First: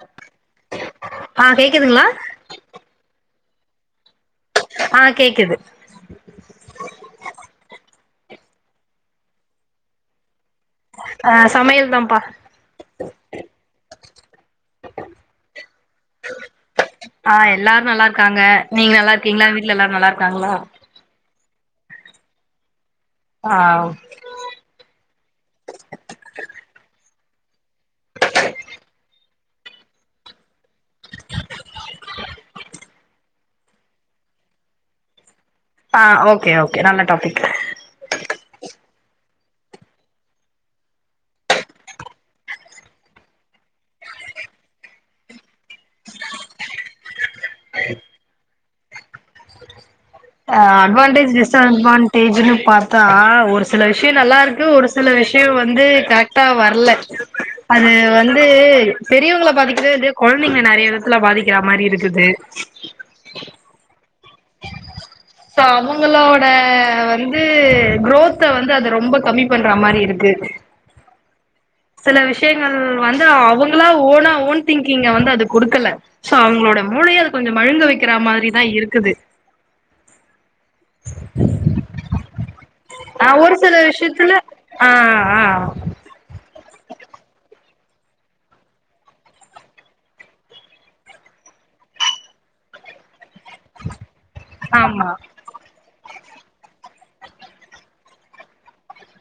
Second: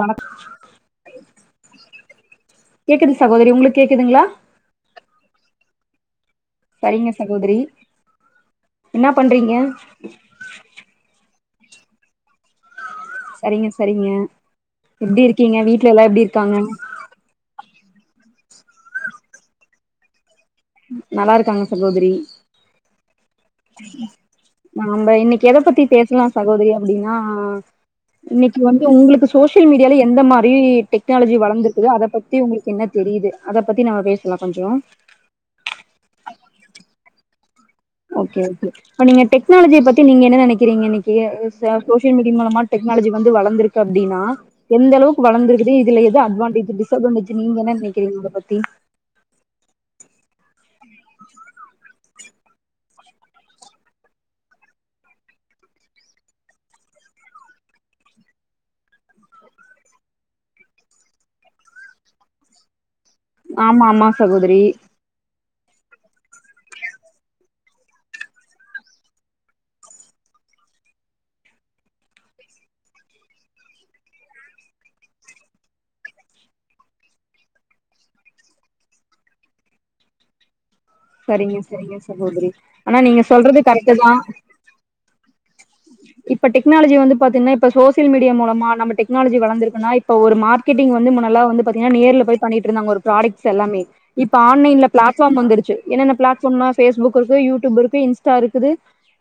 வணக் ஆ கேக்குதுங்களா கேக்குது சகோதரி உங்களுக் கேக்குதுங்களா ஆ கேக்குது சரிங்க சகோதரி என்ன பண்றீங்க ஆ சமையல் தாம்ப்பா சரிங்க சரிங்க எப்டி இருக்கீங்க வீட் வீட்ல எல்லா எப்டி இருக்காங்க நல்லாருக்காங்க நீங்க நல்லாருக்கீங்களா வீட்ல எல்லாரு நல்லாருக் நல்லாருக்காங்க சகோதரி ஆ நாம்ப இன்னிக்கு எத பத்தி பேசலா சகோதரி அப்டின்னா ஆ இன்னிக்கு வந்து உங்களுக்கு சோசியல் மீடியாலா எந்த மாரி டெக்னாலஜி வளர்ந்துருக்குது அத பத்தி உங்களுக்கு என்ன தெரியுது அத பத்தி நம்ம பேசலா கொஞ்சோ ஆ ஓகே ஓகே நல்ல டாப்பிக் ஓகே ஓகே இப்ப நீங்க டெக்னாலஜிய பத்தி நீங்க என்ன நெனைக்கிறீங்க இன்னிக்கி ஆ ச சோசியல் மீடி மூலமா டெக்னாலஜி வந்து வளந்துருக்கு அப்டின்னா எந்தளவுக்கு வளந்துருக்குது இதுல எது அட்வான்டேஜு டிஸ்அட்வான்டேஜு நீங்க என்ன நெனைக்கிறீங்க இத பத்தி ஆ அட்வான்டேஜ் டிஸ்அட்வான்டேஜுனு பாத்தா ஒரு சில விஷய நல்லா இருக்கு ஒரு சில விஷய வந்து கரெக்டா வர்ல அது வந்து பெரியவங்கள பாதிக்கிதோ இல்லையோ கொழந்தைங்கள நெறைய விதத்துல பாதிக்கிற மாரி இருக்குது ஆமா ஆமா சகோதரி சோ அவுங்களோட வந்து குரோத்த வந்து அது ரொம்ப கம்மி பண்ற மாரி இருக்கு சில விஷயங்கள் வந்து அவங்களா ஓனா ஓன் திங்கிங்க வந்து அது குடுக்கல சோ அவுங்களோட மூளைய அது கொஞ்ச மழுங்க வெக்கிற மாரிதா இருக்குது சரிங்க சரிங்க சகோதரி ஆனா நீங்க ஆ ஒரு சொல்றது சில கரெக்ட்டு தா விஷயத்துல ஆ ஆ இப்ப டெக்னாலஜி வந்து பாத்தீங்னா இப்ப சோசியல் மீடியா மூலமா நம்ம டெக்னாலஜி வளந்துருக்குனா இப்போ ஒரு மார்க்கெட்டிங் வந்து முன்னெல்லா வந்து பாத்திங்கனா நேர்ல போய் பண்ணிட்டுருந்தாங்க ஒரு ப்ராடக்ட் சு எல்லாமே இப்ப ஆன்லைன்ல ஆமா பிளாட்ஃபார்ம் வந்துருச்சு என்ன பிளாட்ஃபாம்னா பேஸ்புக் இருக்கு யூ டியூப் இருக்கு இன்ஸ்டா இருக்குது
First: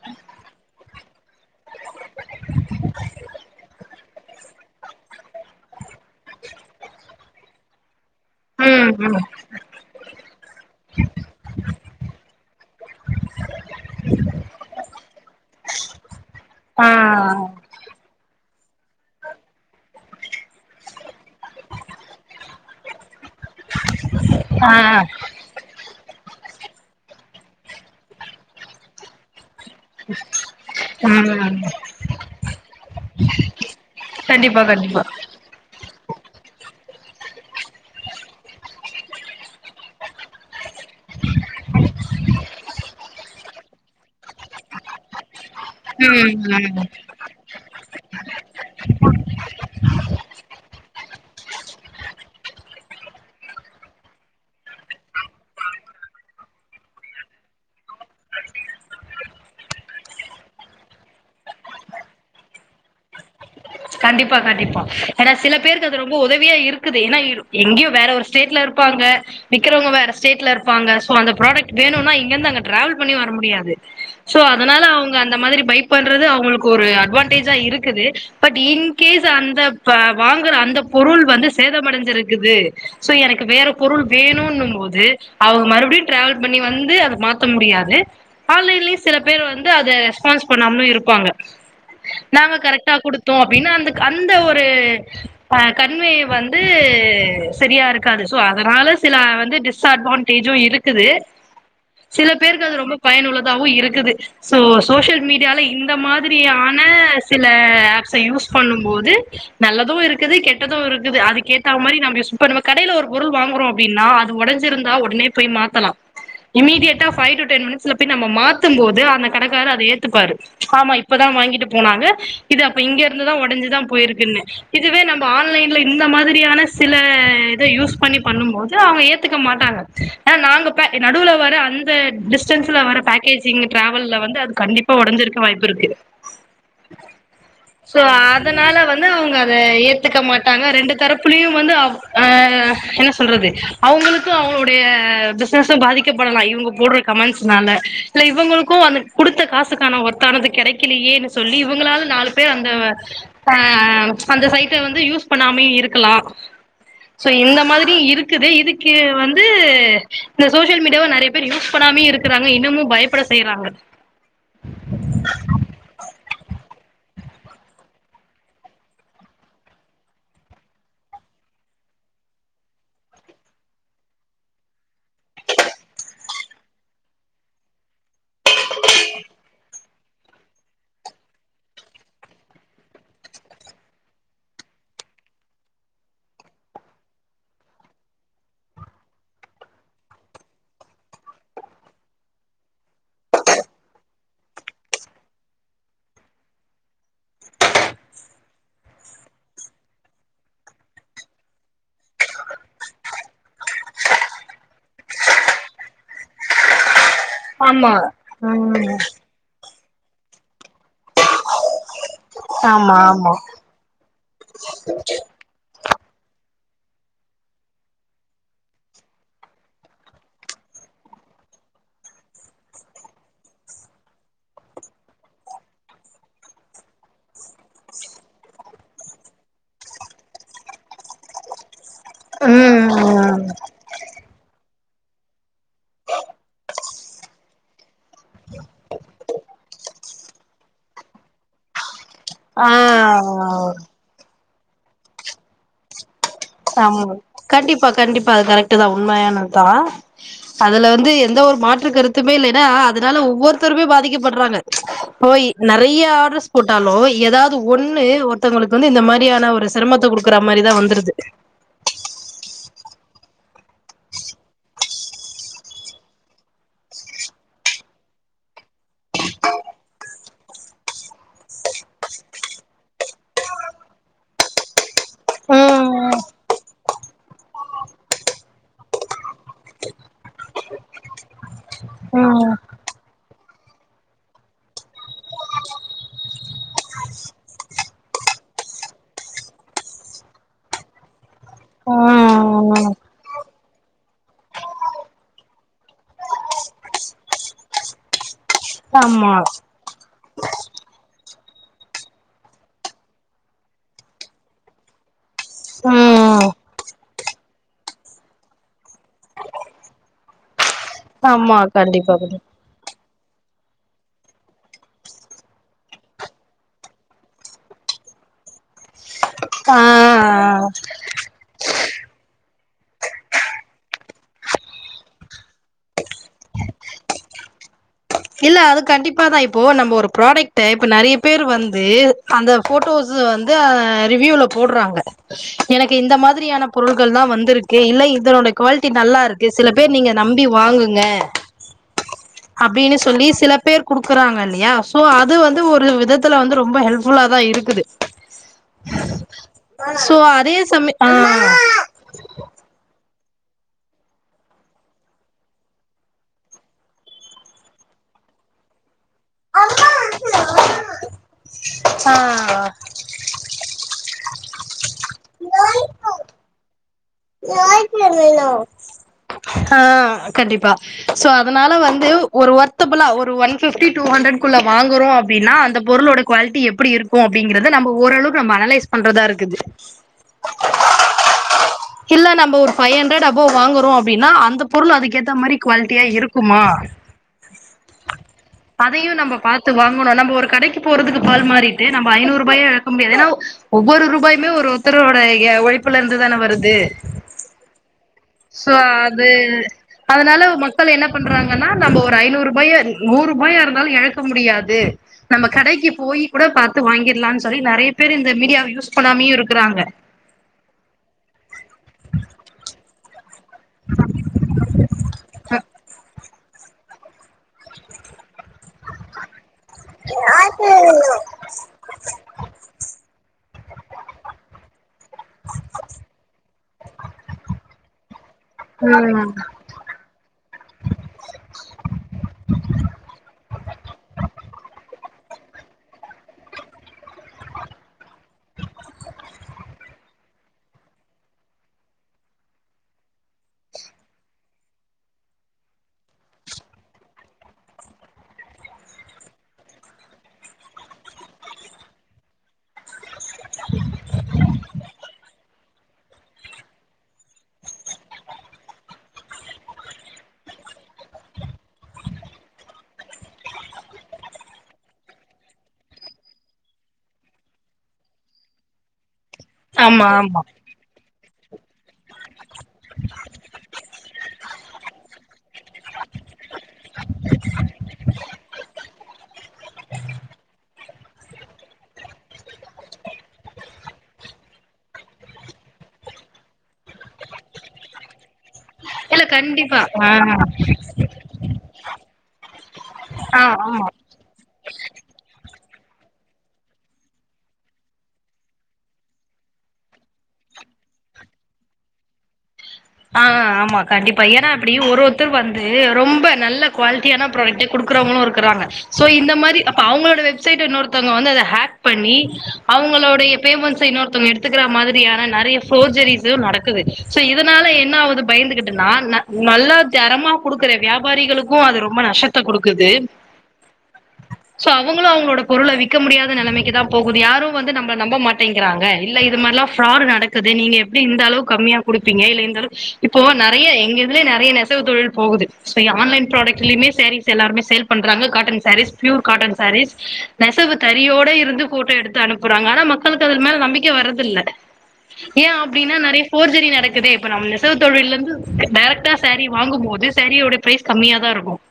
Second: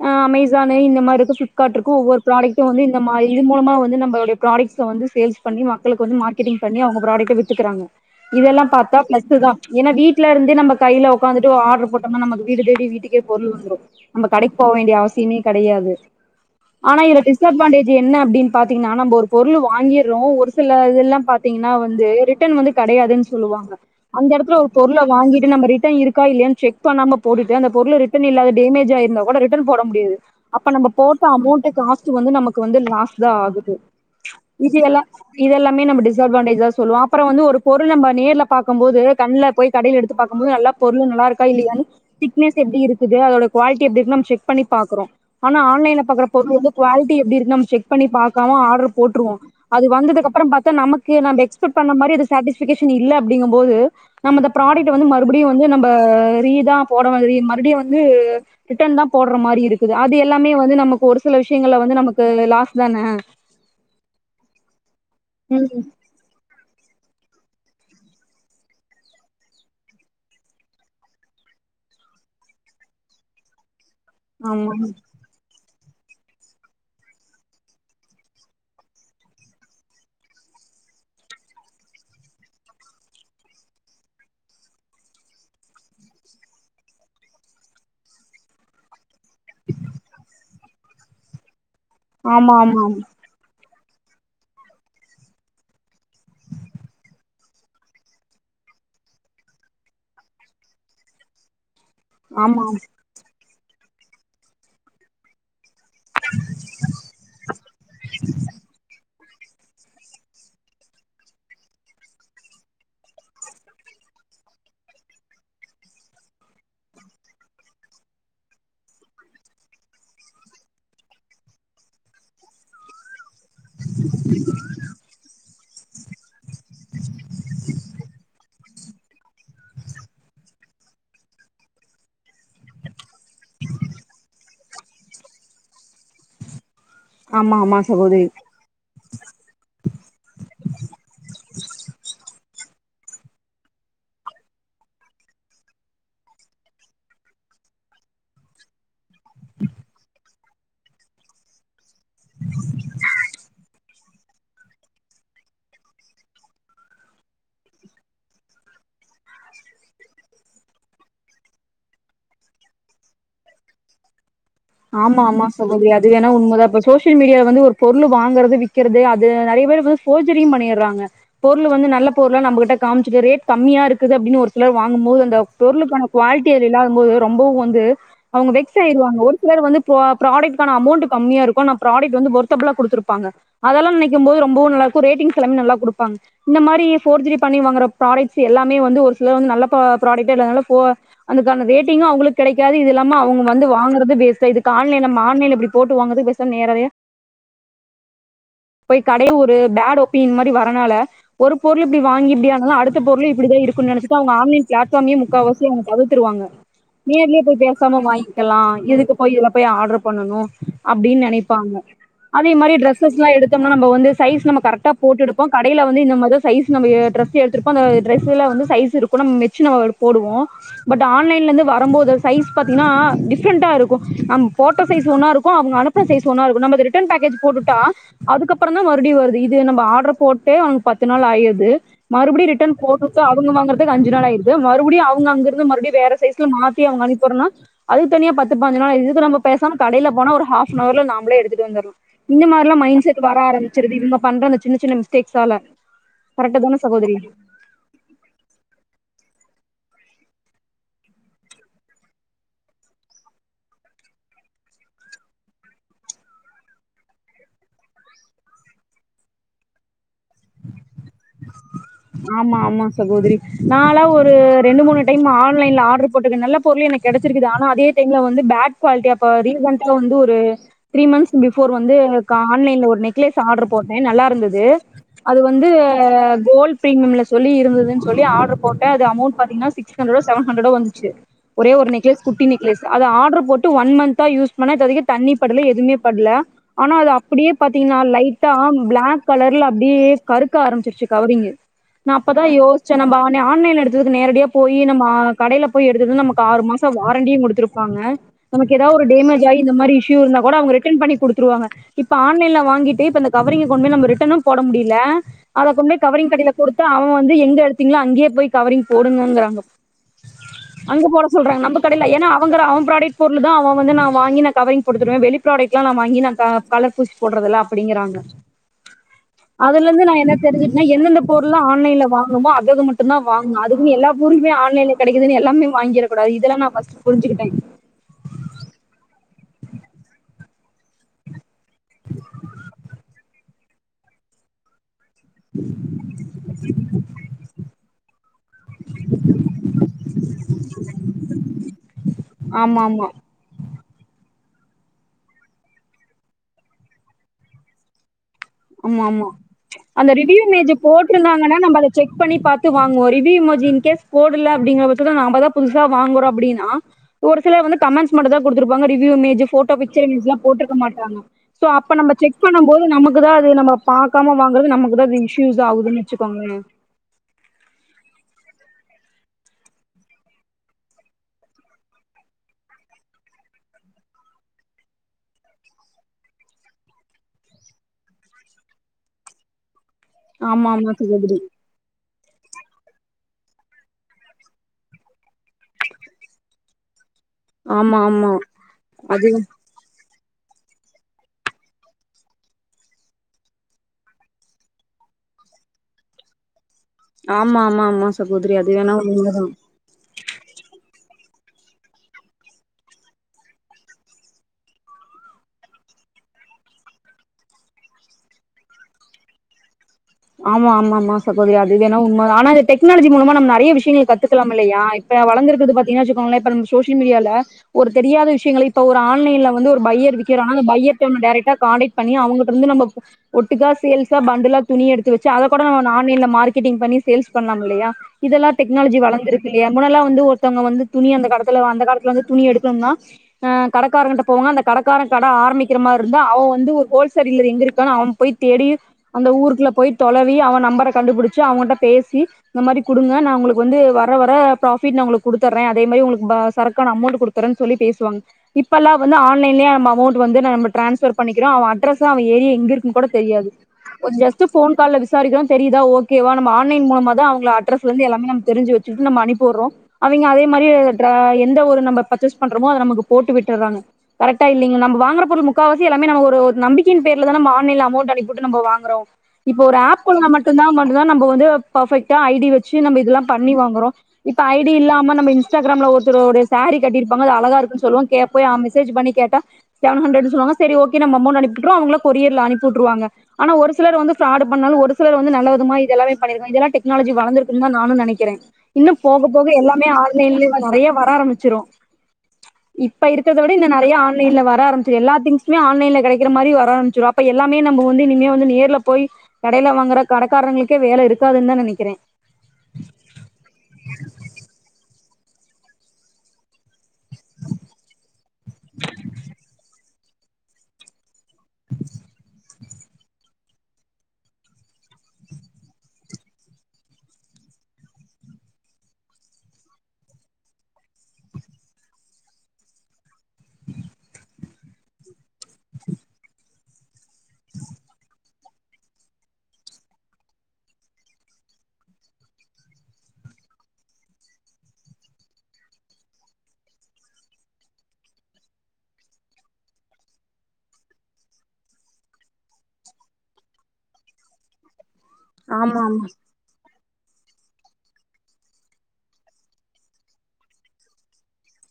அ-அமேசான்னு இந்ந மாரிக்கு ஃபிலிப் காட்றுக்கு ஒவ்வொரு ப்ராடைக்டும் வந்து இந்த மாரி இது மூலமா வந்து நம்ப இந்த புராடக்ட்ஸ்ஸ வந்து சேல்ஸ் பண்ணி மக்களுக்கு வந்து மார்க்கெட்டிங் பண்ணி அவுங்க ப்ராடக்ட்ட வித் துக்குறாங்க இதெல்லா ம் பாத்தா ம் பிளஸ்சுதா ஏனா வீட்டுல இருந்தே நம்ப கையில இதுவு ஆடர் போட்டமா நமக்கு வீடு தேடி வீட்டுக்கே பொருள் வந்துறு நம்ப கடைக்கு போ வேண்டிய அவசியமே கெடையாது ஆ ஆனா இதுல டிஸ்அட்வான்டேஜ் என்ன அப் ப்படின் பாத்தீங்ன்னா நம்ப ஒரு பொருள் வாங்கியறோ ஒரு சில இது எல்லா பாத்தீங்கன்னா வந்து ரிட்டர்ன் வந்து கெடையாதுன்னு சொல்லுவாங்க அந்த எடத்துல ஒரு ஆ பொருள வாங்கிட்டு நம்ப ரிட்டர்ன் இருக் க்கா இல்லையானு செக் பண்ணாம போடுட்டு அந்த பொருள ரிட்டன் இல்ல அத டேமேஜ் ஆ இருந்தா கூட ரிட் ட்டன் போட முடியாது அப்ப நம்ம போட்ட ம் அமௌண்ட் காஸ்டு வந்து நமக்கு வந்து லாஸ்தா ஆகுது கண்டிப்பா இசி எல்லா கண்டிப்பா இது எல்லாமே நம்ம டிஸ் டிஸ்அட்வான்டேஜ்ஜா சொல்லுவ அப்பறம் வந்து ஒரு பொருள் நம்ப நேர்ல பாக்கம் போது கண்ல போய் கடைல எடுத்து பாக்கும்போது நல்லா பொருளு நல்லா இருக்கா இல்லையானு திக்னஸ் எப்டி இருக்குது அதோட குவால்ட்டி எப்டி இருக்குதுனு நம்ம செக் பண்ணி பாக்குறோ ஆனா ஆன்லைன்ல பாக்கற ம் பொருள் வந்து ம் குவாலிட்டி எப்பிடி இருக்குனு நம்ம செக் பண்ணி பாக்காம ஆர்டர் போட்டுருவோம் அது வந்ததுக்கப் ப்பறம் பாத்தா நமக்கு நம்ப எக்ஸ்பெக்ட் பண்ண மாரி இது சேட்டிபிகேஷன் இல்ல அப்படிங்கபோது நம்ப அந்த ப்ராடைக்ட்ட வந்து மறுபடியு வந்து நம்ப ரீதா போடற மாறி மறுபடியு வந்து ரிட்டன்தா போட்ற மாரி இருக்குது அது எல்லாமே வந்து நமக்கு ஒரு சில விஷயங்கள்ல வந்து நமக்கு லாஸ் தான கண்டிப்பா கண்டிப்பா ஏனா சில பேருக்கு அது ரொம்ப உதவியா இருக் க்குது ஏனா இரு எங்கயோ வேற ஒரு ஸ்டேட்ல இருப்பாங்க விக்கறவங்க வேற ஸ்டேட்ல இருப்பாங்க சோ அந்த புராடைக்ட் வேணும்னா இங்கந்து அங்க டிராவல் பண்ணி வர முடியாது சோ ஆமா அதனால அவங்க அந்த மாதிரி பை பண்றது அவங்களுக்கு ஒரு அட்வான்டேஜ்ஜா இருக்குது பட் இன்கேஸ் அந்த ப்ப வாங்குற அந்த பொருள் வந்து சேதமடைஞ்சிருக்குது சோ எனக்கு வேற பொருள் வேணுன்னும் போது அவங்க மறுபடியு டிராவல் பண்ணி வந்து அத மாத்த முடியாது ஆன்லைன்லயு சில பேர் வந்து அத ரெஸ்பான்ஸ் பண்ணாமலு இருப்பாங்க ஆமா நாங்க ஆமா கரெக்டா குடு அப்டின்னா அந்த க அந்த ஒரு அஹ் கண்வே வந்து சரியா இருக்காது சோ அதனால சில வந்து டிஸ்அட்வான்டேஜும் இருக்குது சில ஆமா பேருக்கு அது ரொம்ப பயனுள்ளத தாவு இருக்குது சோ சோசியல் மீடியாவ்ல இல் இந்த மாதிரியான சில ஆப்ஸ் யூஸ் பண்ணும் போது து நல்லது இருக்குது கெட்டது இருக்குது அதுக்கேத்தா மாரி நம்ப யூஸ் ப்ப கடைல ஒரு பொருள் வாங்கறோம் அப்படின்னா அது ஒடைஞ்சிருந்தா உடனே போய் மாத்தலா இமிடியட்டா ஃபைவ் டூ டென் மினிட்ஸ் ல போய் நம்ப மாத்தும்போது அந்த கடைகாரு அத ஏத்துப்பாரு ஆமா இப்பதா வாங்கிட்டு போனாங்க இத இப்ப இங்க இங்கதா ஒடைஞ்சுதா போயிருக்குன்னு இதுவே நம்ம ஆன் ஆன்லைன்ல இந்த மாதிரியான சில இத யூஸ் பண்ணி பண்ணும் போது அவுங்க ஏத்துக்க மாட்டாங்க ஏனா நாங்க ப்ப நடுவுல வர அந்த டிஸ்டன்ஸ்ல வர பேக்கேஜிங் டிராவல்ல வந்து அது கண்டிப்பா ஒடஞ்சிருக்க வாய்ப்பு இருக்கு ஆமா ஆமா சோ சகோதரி அதனால வந்து அவங்க அத ஏத்துக்க மாட்டாங்க ரெண்டு தரப்புலையு வந்து அவு அ என்ன சொல்றது அவங்களுக்கு அவங்களுடைய பிசினஸும் பாதிக்கப்படலாம் இவங்க போடுற கமெண்ட்ஸ்னால இல்ல இவங்களுக்கும் அந்த குடுத்த காசுக்கான ஒர்த்தானது கெடைக்கலையேன்னு சொல்லி இவங்களால நாலு பேர் அந்த அஹ் அந்த சைட்டை வந்து யூஸ் பண்ணாமயே இருக்கலா சோ இந்த மாதிரி இருக்குது இதுக்கு வந்து இந்த சோசியல் மீடியாவ நறைய பேர் யூஸ் பண்ணாமே இருக்கறாங்க இன்னமு பயப்பட செய்யறாங்க ஆமா ஆமா சகோதரி அது உண்மதா இப்ப சோசியல் மீடியால வந்து ஒரு பொருள் வாங்கிறது விக்கறது அது நெறைய பேரு வந்து ஃபோர்ஜெரியு பண்ணிடுறாங்க பொருளு வந்து நல்ல பொருளா நம்புகிட்ட காமிச்சுட்டு ரட் கம்மியா இருக்குது அப்படின்னு ஒரு சிலர் வாங்கும்போது அந்த பொருளுக்கான குவாலிட்டி அதுல இல்லாதம் போது ரொம்பவு வந்து அவங்க வெக்ஸ் ஆய்டுவாங்க சிலர் வந்து ப் பராடக்டுக்கான அமௌண்ட் கம்மியா இருக்கு ஆனா ப்ராடக்ட் வந்து வொர்த்தபுல்லா குடுத்துருப்பாங்க அதெல்லா நினைக்கும் போது ரொம்ப நல்லாருக்கு ரேட்டிங்ஸ் எல்லாமே நல்லா குடுப்பாங்க இந்த மாரி ஃபோர் ஜெரி பண்ணி வாங்கற ப்ராடக்ட்ஸ் எல்லாமே வந்து ஒரு சிலர் வந்து நல்ல ப் ப்ராடக்ட்டா இல்லாதனால அ அதுக்கான ரேட்டிங்கு அவுங்களுக்கு கெடைக்காது இது இல்லாம அவுங்க வந்து வாங்குறது வேஸ்ட் இப்ப இதுக்கு ஆன்லைன் நம்ம ஆன்லைன் ல இப்படி போட்டு வாங்கறதுக்கு பேசாம நேரடியா போய் கடையு ஒரு பேட் ஒப்பீனியன் மாரி வரனால ஒரு பொருள் இப்படி வாங்கி இப்படியானா அடுத்த பொருளு இப்படிதா இருக்குன் நெனைச்சுட்டு அவங்க ஆன்லைன் பிளாட்ஃபாமயே முக்காவாசி அவுங்க தவுத்துருவாங்க நேர்லயே போய் ஆமா பேசாம வாங்கிக்கலா இதுக்கு ல்ல போய் ஆர்டர் பண்ணணு அப்படின்னு நினைப்பாங்க அதே மாதிரி டரெஸ்சஸ் எல்லா எடுத்தோம்னா நம்ம வந்து சைஸ் நம்ம கரக்டா போட்டெடுப்போ வெளில வந்து இந்த மாரி தா சைஸ் நம்ப டிரஸ் எடுத்துருப்போ அந்த ட்ரெஸ்ல வந்து சைஸ் இருக்கு நம்ம [unintelligible] ஒரு போடுவோ பட் ஆன்லைன்ல இருந்து வரம்போது சைஸ் பாத்தீங்கன்னா டிஃப்ரண்டா இருக் கு நம்ம போட்ட சைஸ் ஒன்னா இருக்கு அவங்க அனுப்புன சைஸ் ஒன்னா இருக்கு நம்ம அத ரிட்டன் பேக்கேஜ் போட்டுட்டா அதுக்கப்புறந் தா மறுபடியு வருது இது நம்ம ஆர்டர் போட்டே பத்து நாள் ஆயிருது மறுபடியு ரிட்டன் போட்டுட்டு ம் அவங்க வாங்கறதுக்கு அஞ்சு நாள் ஆயிருது மறுபடியு அவங்க அங்கிருந்து மறுபடியு வேற சைஸ்ல மாத்தி அங்க அனுப்பியுடறதுனா அதுக்கு தனியா பத்து பாஞ்சு நாள் ஆயிறுது இதுக்கு நம்ம பேசாம கடைல போனா ஒரு ஹாஃப் அன் அவர்ல நாமளே எடுத்துட்டு வந்தர்லா இந்த மாதிரிலா மைண்ட் செட் வர ஆ ஆரம் சுருது இவங்க பண்ற அந்த சின்ன சின்ன மிஸ்டேக்ஸால கரெக்ட்டு தான ஆமா சகோதரி கண்டிப்பா கண்டிப்பா அது கரெக்டு தா உண்மையானதுதா அதுல வந்து எந்த ஒரு மாற்று கருத்துமே இல்லைன்னா அதனால ஒவ்வொருத்தருமே பாதிக்கப்படுறாங்க இப்ப நெறையா ஆர்டர்ஸ் போட்டாலு ஏதாவது ஒண்ணு ஒருத்தவங்களுக்கு வந்து இந்த மாரியான ஒரு சிரமத்தை குடுக்குற மாதிரிதா வந்துருது ஆமா ஆமா சகோதரி நாலா ஒரு ரெண்டு மூணு டைம் ஆன்லைன்ல ஆடரு போட்டிருக்கே நல்ல பொருளு எனக்கு கெடைச்சிருக்குது ஆனா அதே டைம்ல வந்து பேட் குவாலிட்டி ஆ ப ரீசண்டா வந்து ஒரு த்ரீ மன்த்ஸ் பிஃபோர் வந்து எங்குளுக்கு ஆன்லைன்ல ஒரு நெக்லஸ் ஆடர் போட்டே நல்லா இருந்தது அது வந்து ம் கோல்டு பின்ங்னம்னு சொல்லி இருந்துதுன்னு சொல்லி ஆர்டர் போட்டே அது அமௌன்ட் பாத்தீங்கன்னா சிக்ஸ் ஹன்ட்ரடோ செவன் ஹன்ட்ரடோ வந்துச்சு ஒரே ஒரு நெக்லஸ் குட்டி ம் நெக்லஸ் அது ஆர்டர் போட்டு ஒன் மந்த் தா யூஸ் பண்ணே இதுவரைக்கு தண்ணி படுல எதுவுமே படுல ஆனா அது அப்படியே பாத்தீங்கன்னா லைட்டா பிளாக் கலர்ல அப்டியே கருப் க ஆரம்பச்சிருச்சு கவரிங்க நா அப்பதா ம் யோசிச்சே நம்ம ஆன்லைன் எடுத்ததுக்கு நேரடியா போயி நம்ம ஆ கடையில போய் எடுத்தது நமக்கு ஆறு மாச வாரண்டியும் குடுத்துருப்பாங்க நமக்கு ஏதாவ ஒரு ஆமா டேமேஜ் ஆயி இந்த மாரி இஷ்யு இருந்தா கோட அவுங்க ரிட்டர்ன் பண்ணி குடுத்துருவாங்க இப்ப ஆன்லைன்ல வாங்கிட்டு இப்ப இந்த கவரிங்க கொண்டு போய் நம்ம ரிட்டர்னும் போட முடில அதை கொண்டு போய் கவரிங் ம் கடையில குடுத்து அவ வந்து எங்க எடுத்தீங்களோ அங்கேயே போய் கவரிங் போடுங்கங்கறாங்க அங்க போட ஆமா சொல்றாங்க நம்ப கடையில கண்டிப்பா ஏன்னா கண்டிப்பா அவங்க அவங்க பிராடக்ட் போ தா அவன் வந்து நா வாங்கி நா கவரிங் போட்டுத் தருவே வெளி ப்ராடக்ட்லா நா வாங்கி நா க கலர் பூசி போடுறதல்ல அப்படிங்கறாங்க ஆ அதுல இருந்து நா ஆ என்ன ஆ தெரிஞ்சுட்டனா எந்தந்த பொருள் லா ஆன் லைன்ல வாங்கனுமோ அதது மட்டுந்தா வாங்கணு அதுக்குன்னு எல்லா பொருளும் போய் ஆன்லைன்ல கெடைக்குதுன்னு எல்லாமே வாங்கிறக்கூடாது இதல்ல நா ஃபர்ஸ்ட் புரிஞ்சுக்கிட்டே இல்ல அது கண்டிப்பா தா இப்போ நம்ம ஒரு ப்ராடக்ட இப்ப நறைய பேர் வந்து அந்த ஃபோட்டோஸ் வந்து ரிவியூல போடுறாங்க எனக்கு இந்த மாதிரியான பொருள்கள்ல்லா வந்திருக்கு இல்லை [unintelligible] குவாலிட்டி நல்லா இருக்கு சில பேர் நீங்க நம்பி வாங்குங்க ஆமா அப்புடினு ஆமா சொல்லி சில பேர் கொடுக்குறாங்க ல்லாயா சோ அது வந்து ஒரு விதத்துல வந்து ரொம்ப ஹெல்ப் ஃபுல்லா தான் இருக்குது ஆமா ஆமா சோ அந்தரிவூ அதே இமேஜ் சமய போட்டிருந்தாங்கன்னா நம்ம அதை செக் பண்ணி பாத்து வாங்குவோம் ரிவ்யூ இமோஜ் இன்கேஸ் போடால அப்டிங்கற பச்சத்துள நாமதான் புதுசா வாங்கறோம் அப்டினா ஒரு சில வந்து கமென்ட்ஸ் மட்டும் தான் கொடுத்துருப்பாங்க ரிவ்யூ இமேஜ் போட்டோ பிக்சர்ல்லாம் போட்டுருக்க மாட்டாங்கோ அப்ப நம்ம செக் ஆ பண்ணும் போோது நமக்கு நம்ம பாக்காம வாங்குறது நமக்கு தான் அது ஷூஸ் ஆகுதுன்னு வச்சுக்கோங்க ஆஹ் கண்டிப்பா சோ அதனால வந்து ஒரு ஒத்தபல்ல ஒரு ஒன் பிப்டி டூ ஹண்ட்ரடள்ள வாங்குறோம் அப்படின்னா அந்த பொருளோட குவாலிட்டி எப்படி இருக்கும். அப்படிங்கறத நம்ம ஓரளவுக்கு நம்ம அனலைஸ் பண்றதா இருக்கு. ஆமா ஆமாக் சகோதரி இல்ல நம்ம ஒரு ஃபைவ் ஹண்ட்ரட் அபவ் வாங்குறோ. அப்படின்னா அந்த பொருள் அதுக்க ஏத்த மாரி குவாலிட்டியா இருக்குமா ஆமா ஆமா அதையு அது நம்ம பாத்து வாங்கணு நம்ம ஒரு கடைக்கு போறதுக்கு பால் மாறிட்டு நம் ஐநூறு ரூபாயா இழக்க முடியாது. ஏனா ஒவ்வொரு ரூபாய்மே ஒரு ஒருத்தரோட ஒழைப்புல இருந்துதானே வருது. ஆமா ஆமா ஆமா சகோதரி சோ வேணா அது உண்மதா அதனால மக்கள் என்னப் பண்றாங்கன்னா நம்ம ஒரு ஐநூறு ரூபாய நூறு ரூபாயா இருந்தாலும் இழக்க முடியாது. நம்ம கடைக்கு போய் கூட பார்த்து வாங்கிடலாம்னு சொல்லி நிறைய பேர் இந்த மீடியாவ யூஸ் பண்ணாமே இருக்கிறாங்க. ஆமா ஆமா ஆமா மா சகோதரி அது வேணா உண்ம தா ஆனா டெக்னாலஜி மூலமா நம்ம நெ ரிய விஷயங்கள் கத்துக்கல இல்லையா. இப்ப வாழந்துகிறது பாத்தீங்கா இ சோஷியல் மீடியில ஒரு தெரியாத விஷயங்க இப்ப ஒரு ஆன்லைன்ல வந்து ஒரு பையர் வக்கிறனந்த அந்த பையர்ட டைரெக்டா கான்ண்டக்ட் பண்ணி அவாங்ககிட்ட இருந்து நம் ஒட்டுக்கா சேல்சா பண்டலா துணி எடுத்து த்தி வச்சு அத கூட ஆன்லைன்ல மார் கெட்டிங் பண்ணி சேல்ஸ் பண்ணலாம் இல்லையா. இதெல்லாம் டெக்னாலஜி ம் வளர்ந்ருக்கு இல்லயா முன்னல்லாம் வந்து ஒரு த்த வங்க வந்து துணி அந்த கடத்துல அந்த கடத்துல வந்து துணி எடுக்கணும் ஹ் கடக்காட்ட போவங்க அந்த கடக்கார கட ஆரம்பிக்கிற மாதிரி இருந்த அவ வந்து ஒரு ஹோல்ச எங்க இருக்கனு அவன் போய் தேடி அந்த ஊருக்குள்ள போயி தொலவி அவ நம்பர கண்டுபுடிச்சு அவங்கிட்ட பேசி இந்த மாரி குடுங்க நா உங்களுக்கு வந்து வர வர ப்ரபிட் நா உங்களுக்கு குடுதர்றே. அதே மாரி உங்களுக்கு ப சரக்கான அமௌண்ட் குடுத்தர்றே சொல்லி பேசுவாங்க இப்பல்லா வந்து ஆன்லைன்ல நம்ம அமௌன்ட் வந்து நம்ம டிரான்ஸ்பர் பண்ணிக்கிறோ அவ அட்ரஸு அவ ஏரியா எங்கிருக்குன் கூட தெரியாது ஒரு ஜஸ்ட் ஃபோன் சால்ல விசாரிக்கிறோ தெரியுதா ஓகேவா நம்ம ஆன்லைன் மூலமாதா அவங்க அரஸ்ல இருந்து எல்லாமே நம்ம தெரிஞச்சுட்டு நம்ம அனுப்பிடுறோம் அவங்க அதே மாதிரி எந்த ஒரு நம்ம பர்ச்சேஸ் பண்றோமோ அத நமக்கு போட்டு விட்டுடுறாங்க கரெக்டா இல்லங்க நம வாங்கற பொருது முக்காசி எல்லாமே நம ஒரு நம்பிக்கைய பேர்லதான் நம் ஆன்லைன்ல அமௌண்ட் அனுப்பிட்டு நம்ம வாங்குறோம் இப்ப ஒரு ஆமா ஆப்ப ஆமா மட்டுதா மட்டும்தா நம்ம து பர்ஃபெக்டா ஐடி வ வச்சி நம இதெல்லாம் பண்ணி வாங்கோறோம். இப்ப ஐடி இல்லாம நம இன்ஸ்டாகிரம்ல ஒருத்தரோடய சேரி கட்டி இருப்பாங்க அழகா இருக்கு சொல்லுவோம் கேபோம். போய் மெசேஜ் பண்ணி கேட்ட செவன் அன்றட் சொல்வாங்க சரி ஓம் அமோன்ட் அனுபி விட்ருவோம். அவகளும் கொரிய அனுப்பிட்டுவங்க. ஆன ஒரு சிலர் வந்து ப்ராடு பண்ணாலு. ஒரு சிலர் வந்து நல்ல விதமா இதெல்லாமே பண்ணிருக்கோ இதெல்லா டெக்னாலஜி வளந்து இருக்குன்னு தா நானு நெனைக்கிறே இன்னும் இல்ல போக போக கண்டிப்பா எல்லாமே ஆ ஆன்லைன்லய நிறைய வர ஆரம்பிச்சிரும். இப்ப இருக்கறத ஆ விட இன்னு ஆமா நெறைய ஆன்லைன்ல வ ர ஆரம்பிச்ச எல்லா திங்சுமே ஆன்லைல கடைகிற மாதிரி வர ஆரம்பிச்சிடும் எல்லாமே நம வந்துனிமே வந் நெருல போய் கடையில வாங்கற கடைக்காரங்களுக்கே வேல இருக்காதுன்னு தா நெனைக்கிறே ஆஹ் ஆமா கண்டிப்பா ஏன்னா அப்படியும் ஒரு ஒர் த்து வந்து ரொம்ப நல்ல குவாலிட்டியான ப்ராடக கொடுக்குறவங்களும் இருக்கிறாங்க. சோ இந்த மாரி அவங்களோட வெப்சைட இன்னொருத்த ங்க வந்து அத ஹேக் பண்ணி அவங்களுடைய பேமெண்ட்ஸ் இன்னொருத்தவங்க எடுத்துக்கிற மாதிரியான நெறைய போர்ஜரிஸு நடக்குது சோ இத அதனால என்ன ஆவுது பயந்துகிட்டுன்னா ந நல்லா தரமா குடுக்குற வியாபாரிகளுக்கு அது ரொம்ப நஷ்டத்த குடுக்குது. சோ அவங்களும் அவங்களோட பொருள விக்க முடியாத நிலைமைக்கு த தான் போகுது யாரும் வந்து நம்ம நம்ப மாட்டேங்கிறாங்க. இல்ல இது மாதிராம் ப்ராடு நடக்குது. நீங்க எப்படி இந்த அளவு கம்மியா குடு ப்பிங்க இருாலும் இப்போ நிறைய எங்க இதுலயே நிறைய நெசவு தொழில் போகுது ஆன்லைன் ப்ராடக்லியும் சாரீஸ் எல்லாருமே சேல் பண்றாங்க. Cotton saris pure cotton saris நெசவு தரியோட இருந்து கூட்டோ எடுத்து அனுப்புறாங்க ஆனா மக்களுக்கு அ மேல நம்பிக்கை வரதுல்ல்ல ஏன் ஆமா அப்படின்னா நிறைய ஃபோர்ஜரி நடக்கு தே இப்ப நம்ம நெசவு தொழில இருந்து டைரக்டா சாரீ வாங்கும்போது சாரீோட பிரைஸ் கம்மியா தான் இருக்கும்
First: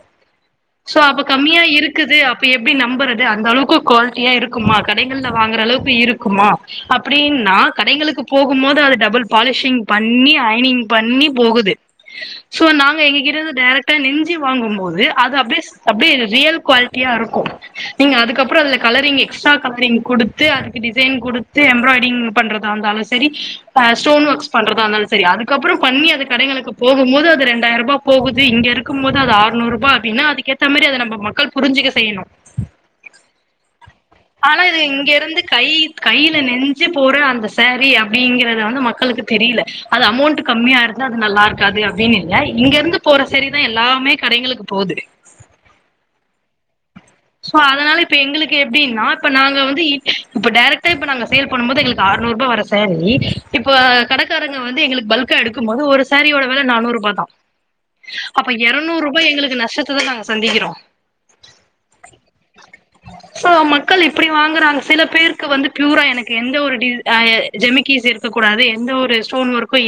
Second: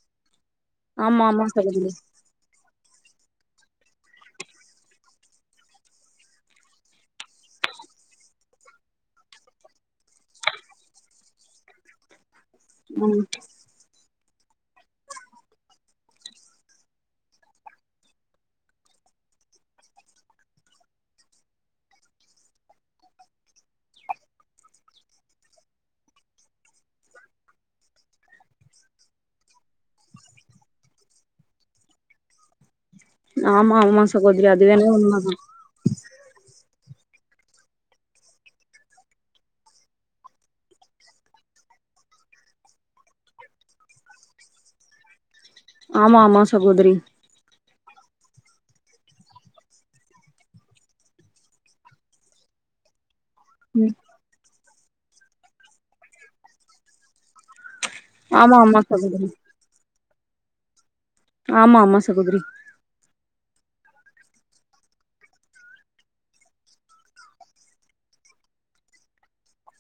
சோ ஆமா அப்ப ஆமா ஆமா கம்மியா சகோதரி இருக்குது அப்ப எ ப்டி நம்பறது அந்த அளவுக்கு குவாலிட்டியா இருக்குமா கடைகள்ல வாங்கற அளவுக்கு இருக்குமா அப்படின்ன கடைகளுக்கு போகும் போது அது டபுள் பாலிஷிங் பண்ணி ஐயனிங் பண்ணி போகுது சோ நாங்க ம் எங்ககிட்ட இருந்து டைரெக்டா நென்சு வாங்கும்பது அது அப்டி அப்டியே ரியல் குவாலிட்டியா இருக்கும் நீங்க அதுக்கப்புறம் அதுல கலரிங் எக்ஸ்ட்ரா கலரிங் கொடுத்து அதுக்கு டிசைன் கொடுத்து எம்ப்ராய்டரிங் பண்றத இருந்தாலும் சரி ஹ ஸ்டோன் ஒர்க்ஸ் பண்றதா இருந்தாலும் சரி அதுக்கப்புறம் பண்ணி அது கடைளுக்கு போகும் போது அது ரெண்டாயிரம் ரூபாய் போகுது இங்க இருக்கும் போது அது அறுநூறு ரூபா அப்படின்னா அதுக்கேத்த மாதிரி அதை நம்ம மக்கள் புரிஞ்சுிக்க செய்யணும் ஆமா ஆமா சகோதரி ஆனா அது இது வேணா இங்க உண்மதா இருந்து கை கையில நெஞ்சு போற அந்த சாரீ அப்படிங்கறத வந்து மக்களுக்கு தெரியல அது அமௌண்ட் கம்மியா இருந்தா அது நல்லா இருக்காது அப்படின்னு இல்ல இங்க இருந்து போற சேரிதான் எல்லாமே கடைங்களுக்கு போகுது ஆமா ஆமா சகோதரி சோ அதனால இப்ப எங்களுக்கு எப்படின்னா இப்ப நாங்க வந்து இப்ப டைரக்டா இப்ப நாங்க சேல் பண்ணும் போது எங்களுக்கு அறுநூறு ரூபா வர சேரி இப்ப ம் கடக்காரங்க வந்து எங்களுக்கு பல்கா எடுக்கும் போது ஒரு சாரியோட வில நானூறு ரூபா தான் அப்ப ஆமா ஆமா இரநூறு ரூபா சகோதரி எங்களுக்கு நஷ்ட த நாங்க சந்திக்கிறோம் ஆமா ஆமா சகோதரி சோ மக்கள் இப்படி வாங்குறாங்க சில பேருக்கு வந்து பியூரா எனக்கு எந்த ஒரு டி அ ஜெமிகிஸ் இருக்கக்க கூடாது எந்த ஒரு ஸ்டோன் ஒர்க்கும்